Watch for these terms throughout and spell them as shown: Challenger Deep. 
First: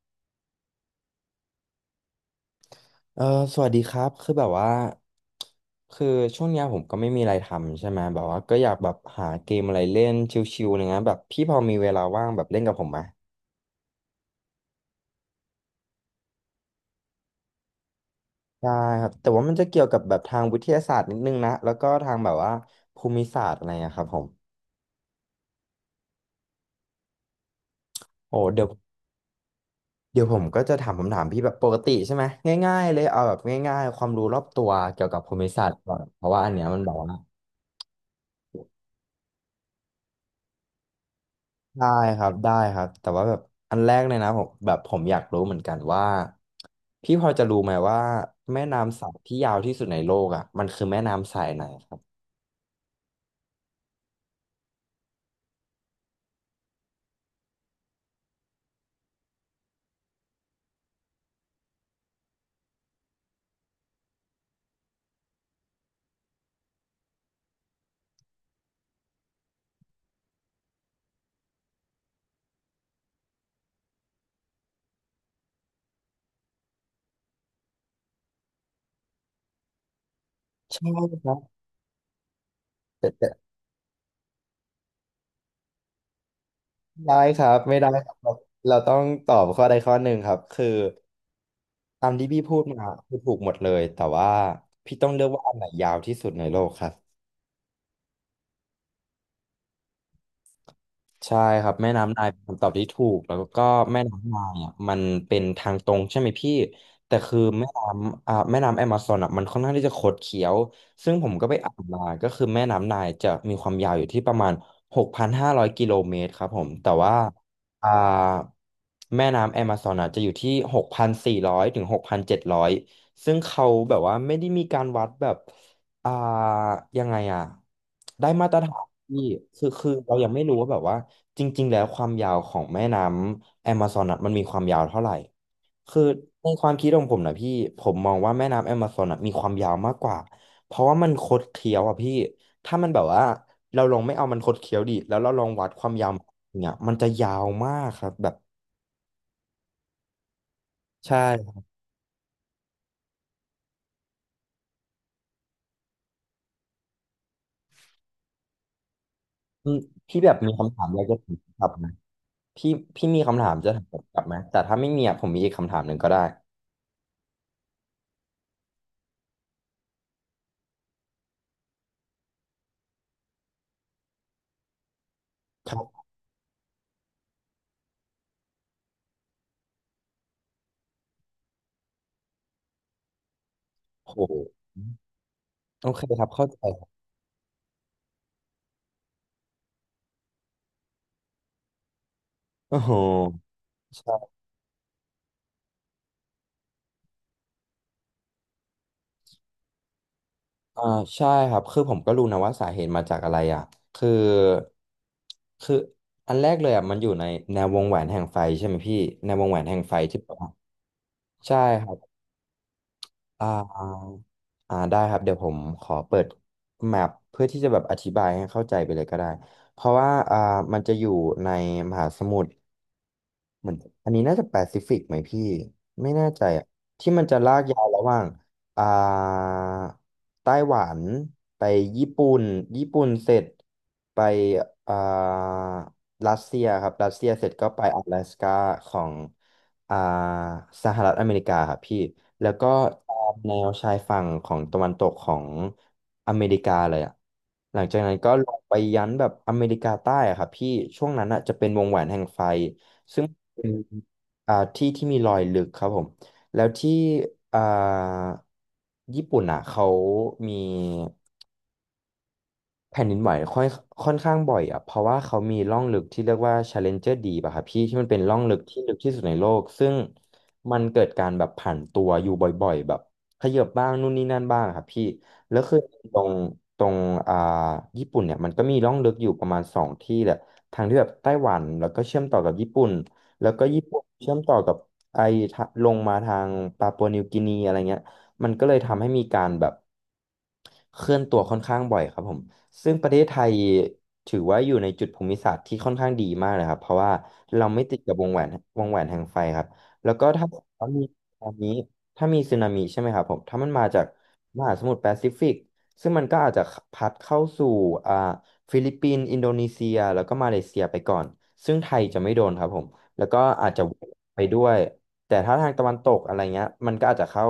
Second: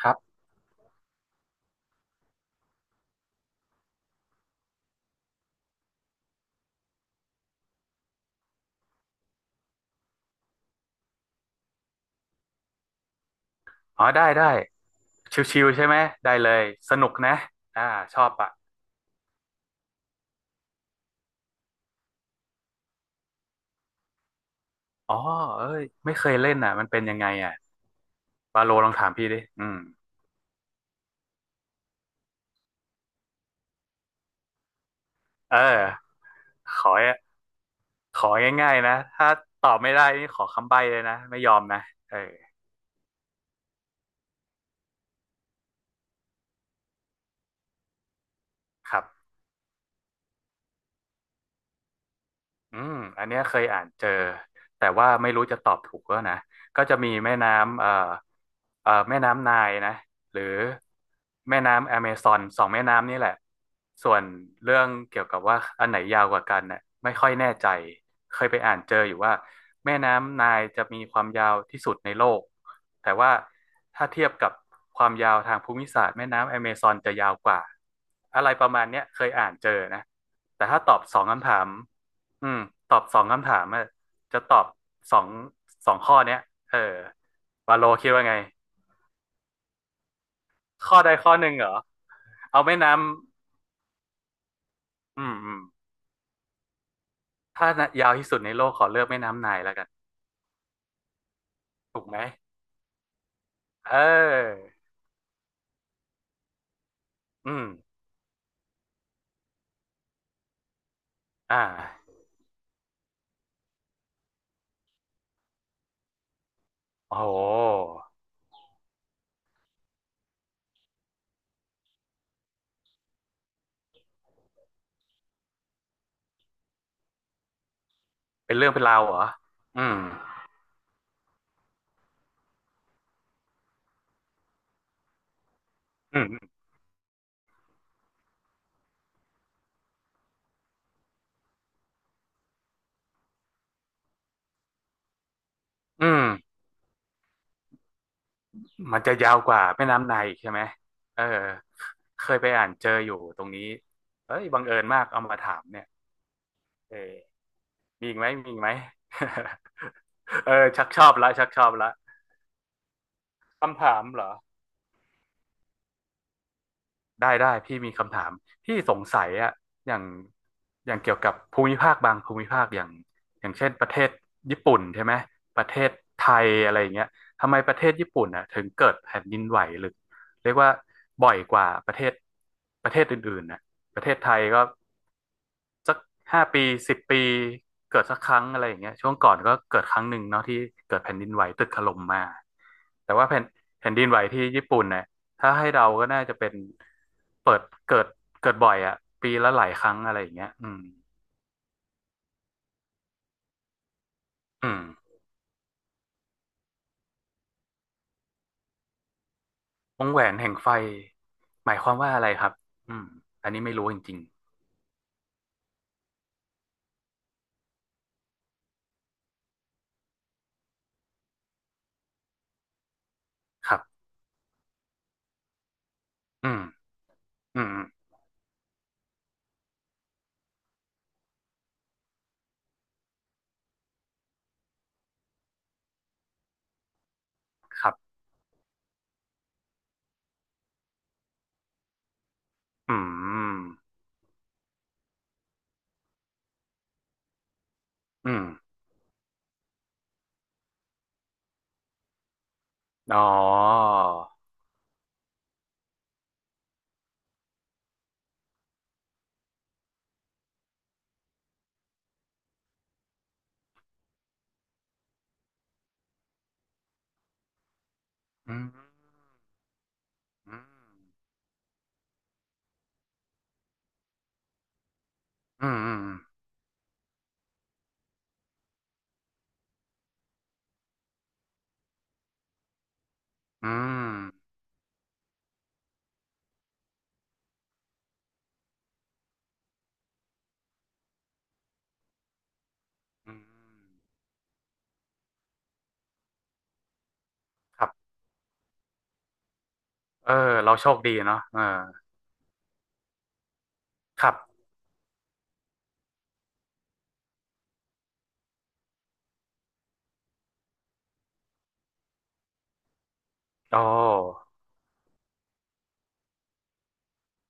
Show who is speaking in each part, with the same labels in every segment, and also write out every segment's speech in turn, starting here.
Speaker 1: ครับ
Speaker 2: เออสวัสดีครับคือแบบว่าคือช่วงเนี้ยผมก็ไม่มีอะไรทำใช่ไหมแบบว่าก็อยากแบบหาเกมอะไรเล่นชิลๆอะไรเงี้ยแบบพี่พอมีเวลาว่างแบบเล่นกับผมไหม
Speaker 1: อ๋อได้ได้ชิวๆใช่ไหมได้เลยสนุกนะอ่าชอบอ่ะ
Speaker 2: ได้ครับแต่ว่ามันจะเกี่ยวกับแบบทางวิทยาศาสตร์นิดนึงนะแล้วก็ทางแบบว่าภูมิศาสตร์อะไรอะครับผม
Speaker 1: อ๋อเอ้ยไม่เคยเล่นอ่ะมันเป็นยังไงอ่ะ
Speaker 2: โอ้เดี๋
Speaker 1: บา
Speaker 2: ยว
Speaker 1: โลลองถามพี่ดิอืม
Speaker 2: เดี๋ยวผมก็จะถามคำถามพี่แบบปกติใช่ไหมง่ายๆเลยเอาแบบง่ายๆความรู้รอบตัวเกี่ยวกับภูมิ
Speaker 1: เออ
Speaker 2: ศาสตร์ก่อนเพราะว่าอันเนี้ย
Speaker 1: ข
Speaker 2: มันแบ
Speaker 1: อ
Speaker 2: บว่า
Speaker 1: ของ่ายๆนะถ้าตอบไม่ได้นี่ขอคำใบ้เลยนะไม่ยอมนะ
Speaker 2: ได้
Speaker 1: เอ
Speaker 2: ครั
Speaker 1: อ
Speaker 2: บแต่ว่าแบบอันแรกเลยนะผมแบบผมอยากรู้เหมือนกันว่าพี่พอจะรู้ไหมว่าแม่
Speaker 1: ค
Speaker 2: น้ำ
Speaker 1: รั
Speaker 2: สาย
Speaker 1: บ
Speaker 2: ที่ยาวที่สุดในโลกอ่ะมันคือแม่น้ำสายไหนครับ
Speaker 1: อืม อันเนี้ยเคยอ่านเจอ แต่ว่าไม่รู้จะตอบถูกแล้วนะก็จะมีแม่น้ำแม่น้ำไนล์นะหรือแม่น้ำแอเมซอนสองแม่น้ำนี่แหละส่วนเรื่องเกี่ยวกับว่าอันไหนยาวกว่ากันน่ะไม่ค่อยแน่ใจ เคยไปอ่านเจออยู่ว่าแม่น้ำไนล์จะมีความยาวที่สุดในโลก แต่ว่าถ้าเทียบกับความยาวทางภูมิศาสตร์แม่น้ำแอเมซอนจะยาวกว่าอะไรประมาณเนี้ยเคยอ่านเจอนะแต่ถ้า
Speaker 2: ใช่
Speaker 1: ตอบสอง
Speaker 2: ครับ
Speaker 1: คำถาม อืมตอบ
Speaker 2: แต่
Speaker 1: สอง
Speaker 2: แต่
Speaker 1: คำถามอะจะตอบสองสองข้อเนี้ยเออ
Speaker 2: ได้ครับ
Speaker 1: วา
Speaker 2: ไม่
Speaker 1: โล
Speaker 2: ได้ค
Speaker 1: คิด
Speaker 2: รับ
Speaker 1: ว่าไง
Speaker 2: เราต้องตอบข้อใดข้อหนึ่งครับคือ
Speaker 1: ข้อใดข้อหนึ่งเหรอ
Speaker 2: ตามที่พี่พู
Speaker 1: เอา
Speaker 2: ด
Speaker 1: แม่
Speaker 2: มา
Speaker 1: น้ำ
Speaker 2: คือถูกหมดเลยแต่ว่าพี่ต้อง
Speaker 1: อื
Speaker 2: เลือก
Speaker 1: ม
Speaker 2: ว่า
Speaker 1: อื
Speaker 2: อัน
Speaker 1: ม
Speaker 2: ไหนยาวที่สุดในโลกครับ
Speaker 1: ถ้ายาวที่สุดในโลกขอเลือกแม่น้ำไนล์แล้วกัน
Speaker 2: ใช่ครับแม่
Speaker 1: ถูกไห
Speaker 2: น้ำ
Speaker 1: ม
Speaker 2: นายเป็นคำตอบที่ถูกแล้วก็
Speaker 1: เ
Speaker 2: แม่น้ำนาย
Speaker 1: ออ
Speaker 2: อ่ะมันเป็นทางตรงใช่ไหมพี่แต่คือ
Speaker 1: อืม
Speaker 2: แม่น้ำแม่น้ำแอมะซอนอ่ะมันค่อนข้างที่จะคดเคี้ยวซึ่งผมก็ไป
Speaker 1: อ่า
Speaker 2: อ่านมาก็คือแม่น้ำนายจะมีความยาวอยู่ที่ประมาณ6,500 กิโลเมตรครับผมแต่ว่า
Speaker 1: โอ้โ
Speaker 2: อ่า
Speaker 1: ห
Speaker 2: แม่น้ำแอมะซอนอ่ะจะอยู่ที่6,400ถึง6,700ซึ่งเขาแบบว่าไม่ได้มีการวัดแบบ อ่ายังไงอ่ะได้มา
Speaker 1: เป็
Speaker 2: ต
Speaker 1: น
Speaker 2: ร
Speaker 1: เรื่อง
Speaker 2: ฐา
Speaker 1: เป็น
Speaker 2: น
Speaker 1: ราวเหร
Speaker 2: ที่
Speaker 1: อ
Speaker 2: คือ
Speaker 1: อื
Speaker 2: คือ
Speaker 1: ม
Speaker 2: เรายังไม่รู้ว่าแบบว่าจริงๆแล้วความยาวของแม่น้ำแอมะซอนอะมันมีความยาวเท่าไหร่คือ
Speaker 1: อื
Speaker 2: ใน
Speaker 1: ม
Speaker 2: ความคิดของผมนะพี่ผมมองว่าแม่น้ำแอมะซอนอะมีความยาวมากกว่าเพราะว่ามันคดเคี้ยวอ่ะพี่ถ้ามันแบบว่าเราลองไม่เอามันคดเคี้ยวดิแล้วเราลองวัดความ
Speaker 1: อื
Speaker 2: ยาว
Speaker 1: ม
Speaker 2: เนี่ยมันจะยาวมากครับแบบ
Speaker 1: มันจะยาวกว่าแม่น้ำไนล์อีกใช่ไหมเออ
Speaker 2: ใช่
Speaker 1: เคยไปอ่านเจออยู่ตรงนี้เอ้ยบังเอิญมากเอามาถามเนี่ยเออ มีอีกไหมมีอีกไหม
Speaker 2: อืมพี่แบ บ
Speaker 1: เอ
Speaker 2: มี
Speaker 1: อ
Speaker 2: คำถา
Speaker 1: ชั
Speaker 2: ม
Speaker 1: ก
Speaker 2: อะ
Speaker 1: ช
Speaker 2: ไร
Speaker 1: อบ
Speaker 2: จะ
Speaker 1: ละ
Speaker 2: ถาม
Speaker 1: ชักช
Speaker 2: ก
Speaker 1: อ
Speaker 2: ลั
Speaker 1: บ
Speaker 2: บไหม
Speaker 1: ละ
Speaker 2: พี่พี่มีคำถามจะ
Speaker 1: คำ
Speaker 2: ถามก
Speaker 1: ถามเห
Speaker 2: ลั
Speaker 1: ร
Speaker 2: บ
Speaker 1: อ
Speaker 2: ไหมแต่ถ้าไม่มีอะผมมีอีกคำถามหนึ่งก็ได้
Speaker 1: ได้ได้พี่มีคำถามพี่สงสัยอะอย่างอย่างเกี่ยวกับภูมิภาคบางภูมิภาคอย่างอย่างเช่นประเทศญี่ปุ่นใช่ไหมประ
Speaker 2: ค
Speaker 1: เทศ
Speaker 2: รับ
Speaker 1: ไทยอะไรอย่างเงี้ยทำไมประเทศญี่ปุ่นอะถึงเกิดแผ่นดินไหวหรือเรียกว่าบ่อยกว่าประเทศอื่นๆน่ะประเท
Speaker 2: โอ้
Speaker 1: ศ
Speaker 2: โห
Speaker 1: ไทยก็
Speaker 2: โอเคครับ
Speaker 1: ห้า
Speaker 2: เข้าใจ
Speaker 1: ปี
Speaker 2: ครับ
Speaker 1: สิบปีเกิดสักครั้งอะไรอย่างเงี้ยช่วงก่อนก็เกิดครั้งหนึ่งเนาะที่เกิดแผ่นดินไหวตึกถล่มมา
Speaker 2: โอ้โห
Speaker 1: แต่ว่าแผ่นดินไหว
Speaker 2: ใช่
Speaker 1: ที่ญี่ปุ่นเนี่ยถ้าให้เดาก็น่าจะเป็นเปิดเกิดเกิดบ่อยอะปีละหลายครั้งอะไรอย่างเงี้ยอืม
Speaker 2: อ่าใช่ครับคือผมก็รู้นะว่าสาเหตุมาจากอะไรอ่ะคือ
Speaker 1: อืม
Speaker 2: คืออันแรกเลยอ่ะมันอยู่ในแนววงแหวนแห่งไฟใช่ไหมพี่แนววงแหวนแห่งไฟ
Speaker 1: วง
Speaker 2: ที่
Speaker 1: แหว
Speaker 2: แบ
Speaker 1: น
Speaker 2: บว่า
Speaker 1: แห่งไฟ
Speaker 2: ใช่
Speaker 1: หมาย
Speaker 2: ค
Speaker 1: ค
Speaker 2: รั
Speaker 1: วาม
Speaker 2: บ
Speaker 1: ว่าอะไรครับอืม
Speaker 2: อ่
Speaker 1: อันนี้ไม่รู้จ
Speaker 2: า
Speaker 1: ริง
Speaker 2: อ่าได้ครับเดี๋ยวผมขอเปิดแมปเพื่อที่จะแบบอธิบายให้เข้าใจไปเลยก็ได้เพราะว่ามันจะอยู่ในมหาสมุทร เห
Speaker 1: ๆค
Speaker 2: มือน
Speaker 1: รับ
Speaker 2: อันนี้น่าจะแปซิฟิกไหมพี่ไม่แน่ใจ
Speaker 1: อืม
Speaker 2: อะที่มันจะลา
Speaker 1: อื
Speaker 2: ก
Speaker 1: ม
Speaker 2: ยาวระหว่างอ่าไต้หวันไปญี่ปุ่นญี่ปุ่นเสร็จไปอ่ารัสเซียครับรัสเซียเสร็จก็ไป
Speaker 1: ครั
Speaker 2: 阿拉
Speaker 1: บ
Speaker 2: 斯ก้าของอ่าสหรัฐอเมริกาครับพี่แล้วก็
Speaker 1: อื
Speaker 2: ตามแน
Speaker 1: ม
Speaker 2: วชายฝั่งของตะวันตกของอเมริกาเลยอะหลังจากนั้น
Speaker 1: อื
Speaker 2: ก็
Speaker 1: ม
Speaker 2: ลงไปยันแบบอเมริกาใต้อะครับพี่ช่วงนั้นอะจะเป็นวงแหวนแห่งไฟ
Speaker 1: อ๋อ
Speaker 2: เป็นที่ที่มีรอยลึกครับผมแล้วที่อ่าญี่ปุ่นอ่ะเขามี แผ่นดินไหวค่อยค่อนข้างบ่อยอ่ะเพราะว่าเขามีร่องลึกที่เรียกว่า Challenger Deep อะครับพี่ที่มันเป็นร่องลึ
Speaker 1: อื
Speaker 2: ก
Speaker 1: ม
Speaker 2: ที่ลึกที่สุดในโลกซึ่ง
Speaker 1: อ
Speaker 2: มันเกิดการแบบผันตัวอยู่บ่อยๆแบบขยับบ้างนู่นนี่นั่นบ้างอะครับพี่แล้ว
Speaker 1: ื
Speaker 2: คือ
Speaker 1: มอืม
Speaker 2: ตรงตรงอ่าญี่ปุ่นเนี่ยมันก็มีร่องลึกอยู่ประมาณสองที่แหละทางที่แบบไต้หวันแล้วก็เชื่อมต่อกับญี่ปุ่นแล้วก็
Speaker 1: อื
Speaker 2: ญี่ปุ่นเชื่อ
Speaker 1: ม
Speaker 2: มต่อกับไอทะลงมาทางปาปัวนิวกินีอะไรเงี้ย มันก็เลยทำให้มีการแบบเคลื่อนตัวค่อนข้างบ่อยครับผมซึ่งประเทศ
Speaker 1: อื
Speaker 2: ไท
Speaker 1: ม
Speaker 2: ยถือว่าอยู่ในจุดภูมิศาสตร์ที่ค่อนข้างดีมากเลยครับเพราะว่าเราไม่
Speaker 1: ครับ
Speaker 2: ติดกับวงแหวนแห่งไฟครับแล้วก็
Speaker 1: เออ
Speaker 2: ถ้า
Speaker 1: เรา
Speaker 2: ถ้า
Speaker 1: โชค
Speaker 2: มี
Speaker 1: ดีเนาะ
Speaker 2: ตอน
Speaker 1: เออ
Speaker 2: นี้ถ้ามีสึนามิใช่ไหมครับผมถ้ามันมาจาก
Speaker 1: ครับ
Speaker 2: มหาสมุทรแปซิฟิกซึ่งมันก็อาจจะพัดเข้าสู่อ่าฟิลิปปินส์อินโดนีเซียแล้วก็มาเลเซียไปก่อนซึ่งไทยจะไม่โดนครับผมแล้วก็อาจ
Speaker 1: โอ
Speaker 2: จะไป
Speaker 1: ้
Speaker 2: ด้วย แต่ถ้าทางตะวันตกอะไรเงี้ยมันก็อาจจะเข้า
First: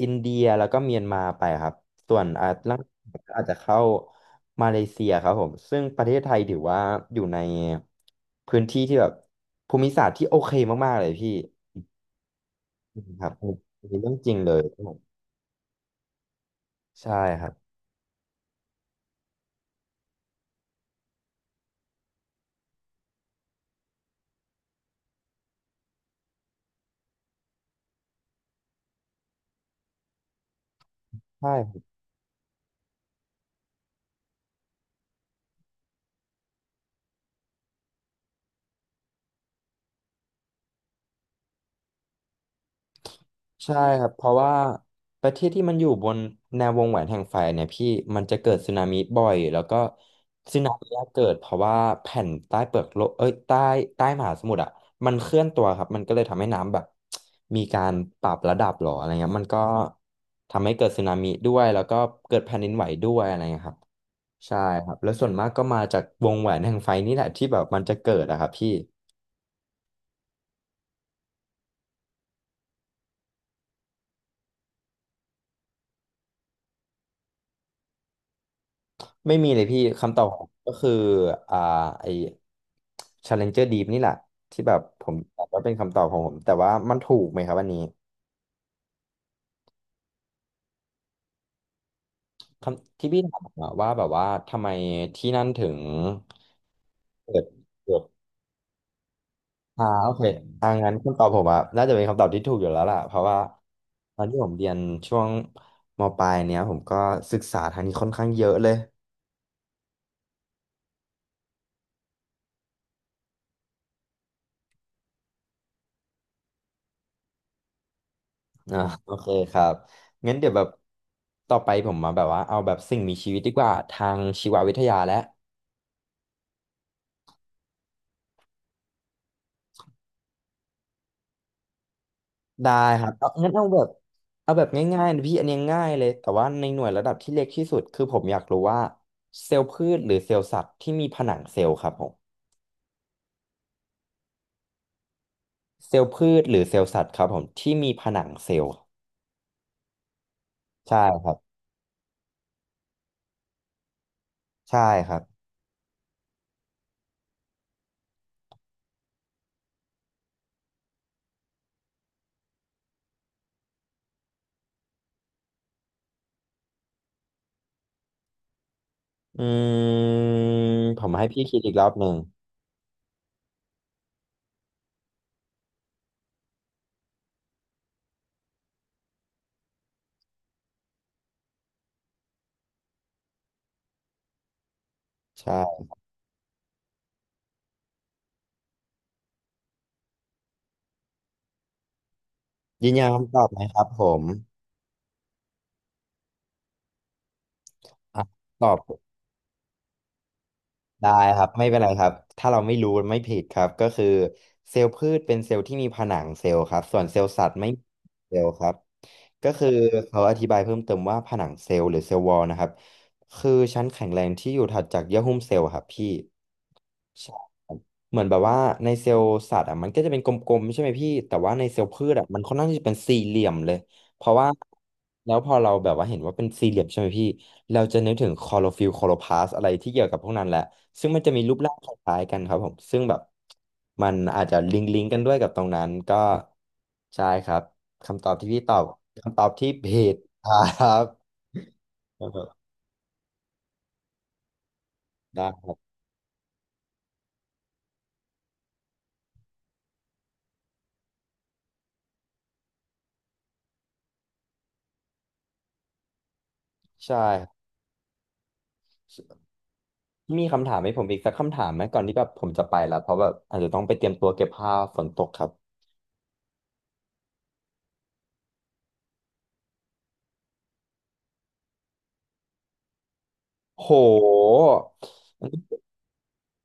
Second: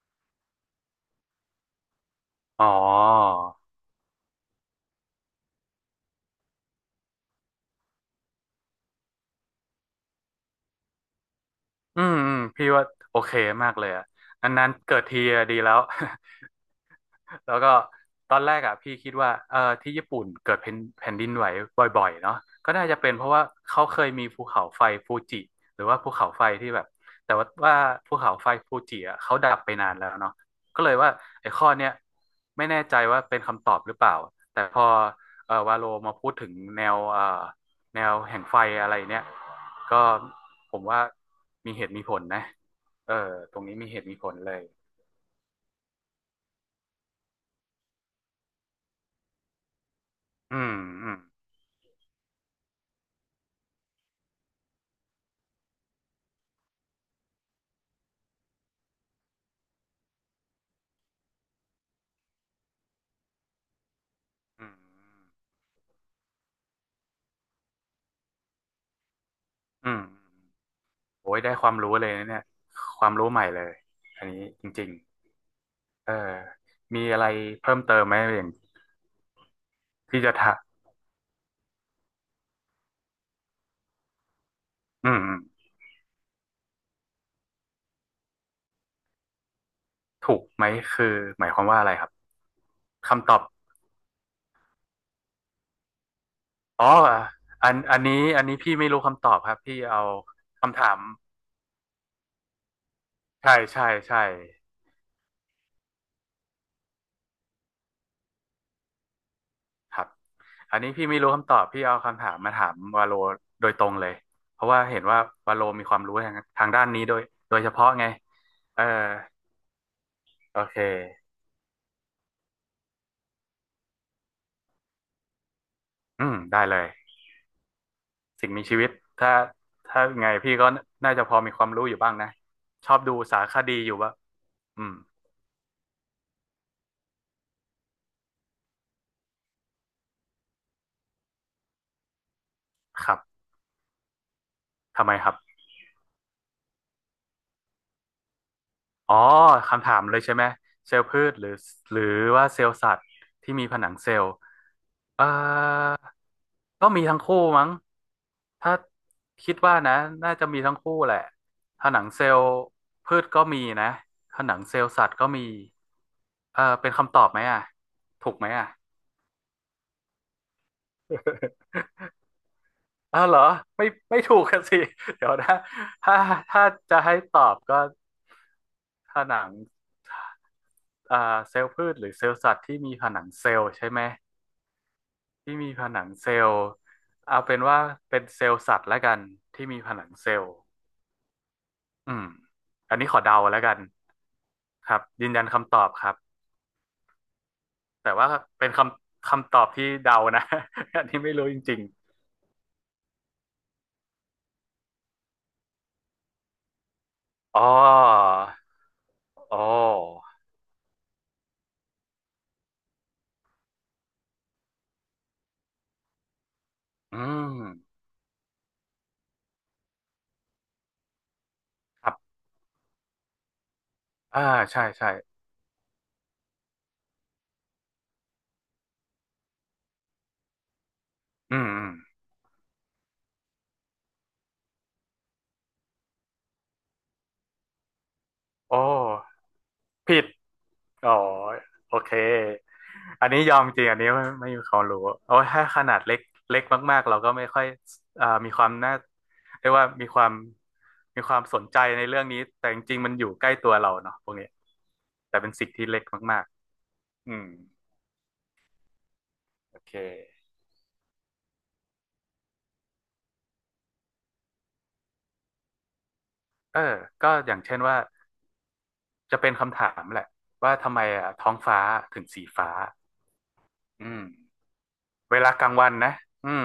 Speaker 2: อินเดียแล้วก็เมียนมาไปครับส่วนอาจ
Speaker 1: อ๋อ
Speaker 2: ล่างก็อาจจะเข้ามาเลเซียครับผมซึ่งประเทศไทยถือว่าอยู่ในพื้นที่ที่แบบภูมิศาสตร์ที่โอเคมากๆเลยพี่
Speaker 1: อืมอืมพี่ว่าโอ
Speaker 2: ครับ
Speaker 1: เคมากเล
Speaker 2: อัน
Speaker 1: ย
Speaker 2: นี้
Speaker 1: อ่ะ
Speaker 2: เรื่องจริงเลย
Speaker 1: นาน
Speaker 2: ครับ
Speaker 1: ๆ
Speaker 2: ผ
Speaker 1: เกิด
Speaker 2: ม
Speaker 1: ทีอะดีแล้ว
Speaker 2: ใช่ครับ
Speaker 1: แล้วก็ตอนแรกอ่ะพี่คิดว่าเออที่ญี่ปุ่นเกิดแผ่นดินไหวบ่อยๆเนาะก็น่าจะเป็นเพราะว่าเขาเคยมีภูเขาไฟฟูจิหรือว่าภูเขาไฟที่แบบแต่ว่าภูเขาไฟฟูจิอ่ะเขาดับไปนานแล้วเนาะก็เลยว่าไอ้ข้อ
Speaker 2: ใช่
Speaker 1: เนี้ยไม่แน่ใจว่าเป็นคำตอบหรือเปล่าแต่พอเออวาโลมาพูดถึงแนวเออแนวแห่งไฟอะไรเนี้ยก็ผมว่ามีเหตุมีผลนะเออตรง
Speaker 2: ใช่
Speaker 1: นี้มีเห
Speaker 2: ค
Speaker 1: ตุ
Speaker 2: รับ
Speaker 1: มี
Speaker 2: เพ
Speaker 1: ผ
Speaker 2: ราะ
Speaker 1: ลเล
Speaker 2: ว่า
Speaker 1: ย
Speaker 2: ประเทศที่มันอยู่บนแนววงแหวนแห่งไฟเนี่ยพี่มันจะเกิดสึนามิบ่อยแล้วก็
Speaker 1: อื
Speaker 2: สึนา
Speaker 1: ม
Speaker 2: มิอะ
Speaker 1: อืม
Speaker 2: เกิดเพราะว่าแผ่นใต้เปลือกโลกเอ้ยใต้ใต้มหาสมุทรอ่ะมันเคลื่อนตัวครับมันก็เลยทำให้น้ำแบบ มีการปรับระดับหรออะไรเงี้ยมันก็ทำให้เกิดสึนามิด้วยแล้วก็เกิดแผ่นดินไหวด้วยอะไรเงี้ยครับใช่
Speaker 1: อืม
Speaker 2: ครับแล้วส่วนมากก็มาจากวงแหวนแห่งไฟนี่แหละที่แบบมันจะเกิดอะครับพี่
Speaker 1: อืมโอ้ยได้ความรู้เลยนะเนี่ยความรู้ใหม่เลยอันนี้จริงๆเออมีอะไรเพิ่มเติมไหมอย่าง
Speaker 2: ไม่มีเลยพี่คำต
Speaker 1: ที่
Speaker 2: อบ
Speaker 1: จะ
Speaker 2: ของ
Speaker 1: ถา
Speaker 2: ผ
Speaker 1: ม
Speaker 2: มก็คืออ่าไอ Challenger Deep นี่แหละที่แบบผ
Speaker 1: อื
Speaker 2: ม
Speaker 1: มอืม
Speaker 2: บอกว่าเป็นคำตอบของผมแต่ว่ามันถูกไหมครับอันนี้
Speaker 1: ถูกไหมคือหมายความว่าอะไรครับ
Speaker 2: คำที่พี่
Speaker 1: คำตอ
Speaker 2: ถา
Speaker 1: บ
Speaker 2: มอะว่าแบบว่าทำไมที่นั่นถึง
Speaker 1: อ๋อ
Speaker 2: เปิด
Speaker 1: อัน
Speaker 2: เปิ
Speaker 1: อัน
Speaker 2: ด
Speaker 1: นี้อันนี้พี่ไม่รู้คำตอบครับพี่
Speaker 2: อ่า
Speaker 1: เอา
Speaker 2: โอเค
Speaker 1: คำ
Speaker 2: งั้
Speaker 1: ถา
Speaker 2: น
Speaker 1: ม
Speaker 2: คำตอบผมอะน่าจะเป็นคำตอบที่ถูกอยู่แล้วล่ะเพราะว่า
Speaker 1: ใช่ใช่
Speaker 2: ต
Speaker 1: ใช่
Speaker 2: อนที่ผมเรียนช่วงมปลายเนี้ยผมก็ศึกษาทางนี้ค่อนข้างเยอะเลย
Speaker 1: ครับอันนี้พี่ไม่รู้คำตอบพี่เอาคำถามมาถามวาโลโดยตรงเลยเพราะว่าเห็นว่าวาโลมีความรู้ทางด้านนี้โดยเฉพาะไง
Speaker 2: อ่า
Speaker 1: เออ
Speaker 2: โอเคครับงั้นเดี๋ยวแบ
Speaker 1: โอ
Speaker 2: บ
Speaker 1: เค
Speaker 2: ต่อไปผมมาแบบว่าเอาแบบสิ่งมีชีวิตดีกว่าทางชีววิทยาและ
Speaker 1: อืมได้เลย สิ่งมีชีวิตถ้าถ้าไงพี่ก็น่าจะพอมีความรู้อยู่บ้างนะ
Speaker 2: ได้
Speaker 1: ชอบ
Speaker 2: ครับ
Speaker 1: ดู
Speaker 2: เอา
Speaker 1: สาร
Speaker 2: งั้น
Speaker 1: ค
Speaker 2: เอา
Speaker 1: ดี
Speaker 2: แบบ
Speaker 1: อยู่ว่า
Speaker 2: เอาแบบ
Speaker 1: อืม
Speaker 2: ง่ายๆนะพี่อันนี้ง่ายเลยแต่ว่าในหน่วยระดับที่เล็กที่สุดคือผมอยากรู้ว่าเซลล์พืชหรือเซลล์สัตว์ที่มีผนังเซลล์ครับผม
Speaker 1: ครับทำไมครับ
Speaker 2: เซลล์พืชหรือเซลล์สัตว์ครับผมที่มีผนังเซลล์
Speaker 1: อ๋อคำถามเลยใช่ไหมเซล
Speaker 2: ใช่
Speaker 1: ล์พื
Speaker 2: ครั
Speaker 1: ชหรื
Speaker 2: บ
Speaker 1: อหรือว่าเซลล์สัตว์ที่มีผนังเซลล์
Speaker 2: ใช่ครั
Speaker 1: เอ่
Speaker 2: บ
Speaker 1: อก็มีทั้งคู่มั้งถ้าคิดว่านะน่าจะมีทั้งคู่แหละผนังเซลล์พืชก็มีนะผนังเซลล์สัตว์ก็มีเออเป็นคำตอบไหมอ่ะถูกไหมอ่ะ
Speaker 2: อืมผมให้พี่คิดอีกรอบหนึ่ ง
Speaker 1: อ้าวเหรอไม่ไม่ถูกกันสิ เดี๋ยวนะถ้าถ้าจะให้ตอบก็ผนังอ่าเซลล์พืชหรือเซลล์สัตว์ที่มีผนังเซลล์ใช่ไหมที่มีผ
Speaker 2: ใช่
Speaker 1: นังเซลล์เอาเป็นว่าเป็นเซลล์สัตว์แล้วกันที่มีผนังเซลล์อืม
Speaker 2: ยื
Speaker 1: อั
Speaker 2: น
Speaker 1: น
Speaker 2: ยั
Speaker 1: นี้
Speaker 2: น
Speaker 1: ขอ
Speaker 2: คำ
Speaker 1: เดา
Speaker 2: ตอบไห
Speaker 1: แล้
Speaker 2: ม
Speaker 1: วกั
Speaker 2: ค
Speaker 1: น
Speaker 2: รับผม
Speaker 1: ครับยืนยันคำตอบครับแต่
Speaker 2: อ่ะ
Speaker 1: ว่า
Speaker 2: ต
Speaker 1: เป็น
Speaker 2: อบ
Speaker 1: คำตอบที่เดานะ อัน
Speaker 2: ได้
Speaker 1: นี้ไม่
Speaker 2: ค
Speaker 1: รู้
Speaker 2: รับ
Speaker 1: จ
Speaker 2: ไม่เป็
Speaker 1: ริ
Speaker 2: น
Speaker 1: ง
Speaker 2: ไรครับถ้าเราไม่รู้ไม่ผิดครับก็คือเซลล์พืชเป็นเซลล์ที่มีผนังเซลล์ครับส่วนเซลล์สัต
Speaker 1: ๆ
Speaker 2: ว์ไม่
Speaker 1: อ๋อ
Speaker 2: มีเซลล์ครับก็
Speaker 1: อ๋อ
Speaker 2: คือเขาอธิบายเพิ่มเติมว่าผนังเซลล์หรือเซลล์วอลนะครับคือชั้นแข็งแรงที่อยู่ถัดจากเยื่อหุ้มเซลล์ครับพี่
Speaker 1: อื
Speaker 2: ใช่ครับ
Speaker 1: ม
Speaker 2: เหมือนแบบว่าในเซลล์สัตว์อ่ะมันก็จะเป็นกลมๆใช่ไหมพี่แต่ว่าในเซลล์พื
Speaker 1: ครั
Speaker 2: ชอ่ะ
Speaker 1: บ
Speaker 2: มันค่อนข้างที่จะเป็นสี่เหลี่ยมเลย เพราะ
Speaker 1: อ่า
Speaker 2: ว่า
Speaker 1: ใช่ใช่
Speaker 2: แล้วพอเราแบบว่าเห็นว่าเป็นสี่เหลี่ยมใช่ไหมพี่เราจะนึกถึงคลอโรฟิลล์คลอโรพลาสต์อะไรที่เกี่ยวกับพวกนั้นแหละซึ่งมันจะมีรู
Speaker 1: อื
Speaker 2: ป
Speaker 1: ม
Speaker 2: ร่าง
Speaker 1: อื
Speaker 2: ค
Speaker 1: ม
Speaker 2: ล้ายๆกันครับผมซึ่งแบบมันอาจจะลิงก์กันด้วยกับตรงนั้นก็ใช่ครับคำตอบที่พี่ต
Speaker 1: โอ
Speaker 2: อบคำตอ
Speaker 1: ้
Speaker 2: บที่ผิด
Speaker 1: ผิด
Speaker 2: ครับ
Speaker 1: อ๋อโอเค อันนี้ยอมจริง อันนี้ไม่ไม่มีความรู้โอ้
Speaker 2: ได้ค
Speaker 1: ถ้า
Speaker 2: รั
Speaker 1: ข
Speaker 2: บ
Speaker 1: นาดเล็กเล็กมากๆ เราก็ไม่ค่อยมีความน่าเรียกว่ามีความสนใจในเรื่องนี้ แต่จริงๆ มันอยู่ใกล้ตัวเราเนาะพวกนี้แต่เป็นสิ่งที่เล็กมาก
Speaker 2: ใช่
Speaker 1: ๆ อืม
Speaker 2: ครับ
Speaker 1: โอเค
Speaker 2: มีคำถามให้ผมอีกสักคำถามไหมก่อนที่แบบผมจะไปละเพราะแบบอาจจะต้องไปเตรียมตัวเก็บผ้าฝนตกครับ
Speaker 1: เออก็อย่างเช่นว่าจะเป็นคำถามแหละว่าทำไมอ่ะท้องฟ้าถึงสีฟ้า
Speaker 2: โห
Speaker 1: อืมเวลากลางวันนะอืม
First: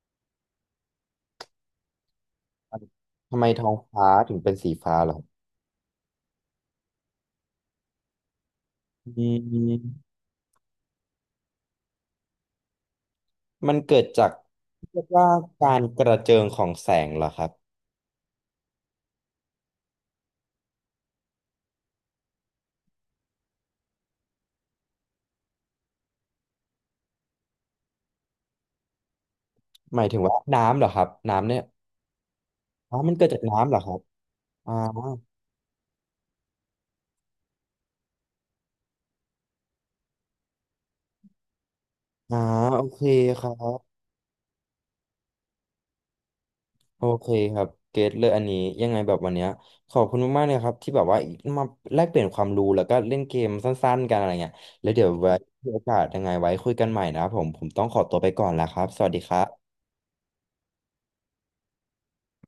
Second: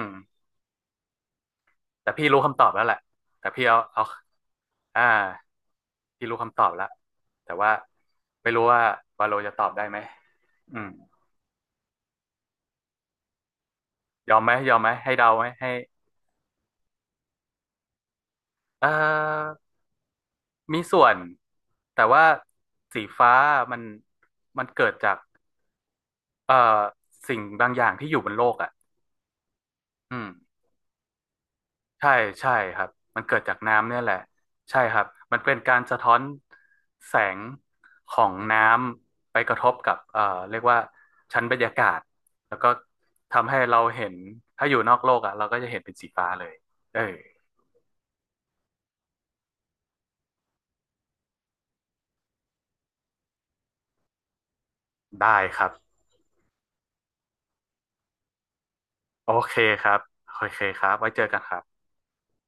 Speaker 1: แต่พี่รู้คำตอบแล้วแหละ
Speaker 2: ทำไม
Speaker 1: แต่พี่
Speaker 2: ท้อง
Speaker 1: เอาเอา
Speaker 2: ฟ้าถึงเป็นสีฟ้า
Speaker 1: อ่า
Speaker 2: เหรอ
Speaker 1: พี่รู้คำตอบแล้วแต่ว่าไม่รู้ว่าวา
Speaker 2: อื
Speaker 1: โลจะตอบ
Speaker 2: ม
Speaker 1: ได้ไหมอืม
Speaker 2: มันเกิดจาก
Speaker 1: ยอมไหมยอมไหม
Speaker 2: เรียก
Speaker 1: ให้
Speaker 2: ว่า
Speaker 1: เดาไหม
Speaker 2: กา
Speaker 1: ให้
Speaker 2: รกระเจิงของแสงเหรอครับ
Speaker 1: เอ่อมีส่วนแต่ว่าสีฟ้ามันมันเกิดจากเอ่อสิ่งบางอย่างที่อยู่บนโลกอ่ะ
Speaker 2: หมาย
Speaker 1: อื
Speaker 2: ถึง
Speaker 1: ม
Speaker 2: ว่าน้ำเหรอครับน้ำเนี่ย
Speaker 1: ใช่ใช่ครับ
Speaker 2: อ๋อมัน
Speaker 1: มัน
Speaker 2: เกิด
Speaker 1: เกิ
Speaker 2: จา
Speaker 1: ด
Speaker 2: ก
Speaker 1: จาก
Speaker 2: น้ำเหรอค
Speaker 1: น้ำ
Speaker 2: รั
Speaker 1: เนี่
Speaker 2: บ
Speaker 1: ยแหละ
Speaker 2: อ่า
Speaker 1: ใช่ครับมันเป็นการสะท้อนแสงของน้ำไปกระทบกับเรียกว่าชั้นบรรยากาศ
Speaker 2: อ่า
Speaker 1: แล้วก็
Speaker 2: โอเคครั
Speaker 1: ทำให้เรา
Speaker 2: บ
Speaker 1: เห็นถ้าอยู่นอกโลกอ่ะเราก็จะเห็นเป็นสีฟ้าเลยเออ
Speaker 2: โอเคครับเก็ตเลยอันนี้ยังไงแบบวันเนี้ยขอบคุณมากๆเลยครับที่แบบว่ามาแลกเปลี่ยนความรู้แล้วก็เล่นเกมสั้นๆกันอะไรเงี้ยแล้วเดี๋ยว
Speaker 1: ได้
Speaker 2: ไว้
Speaker 1: ครั
Speaker 2: มี
Speaker 1: บ
Speaker 2: โอกาสยังไงไว้คุยกันใหม่นะครับผมผมต้องขอตัวไปก่อนแล้วครับสวัสดี
Speaker 1: โอ
Speaker 2: ครั
Speaker 1: เค
Speaker 2: บ
Speaker 1: ครับโอเคครับไว้เจอกันครับ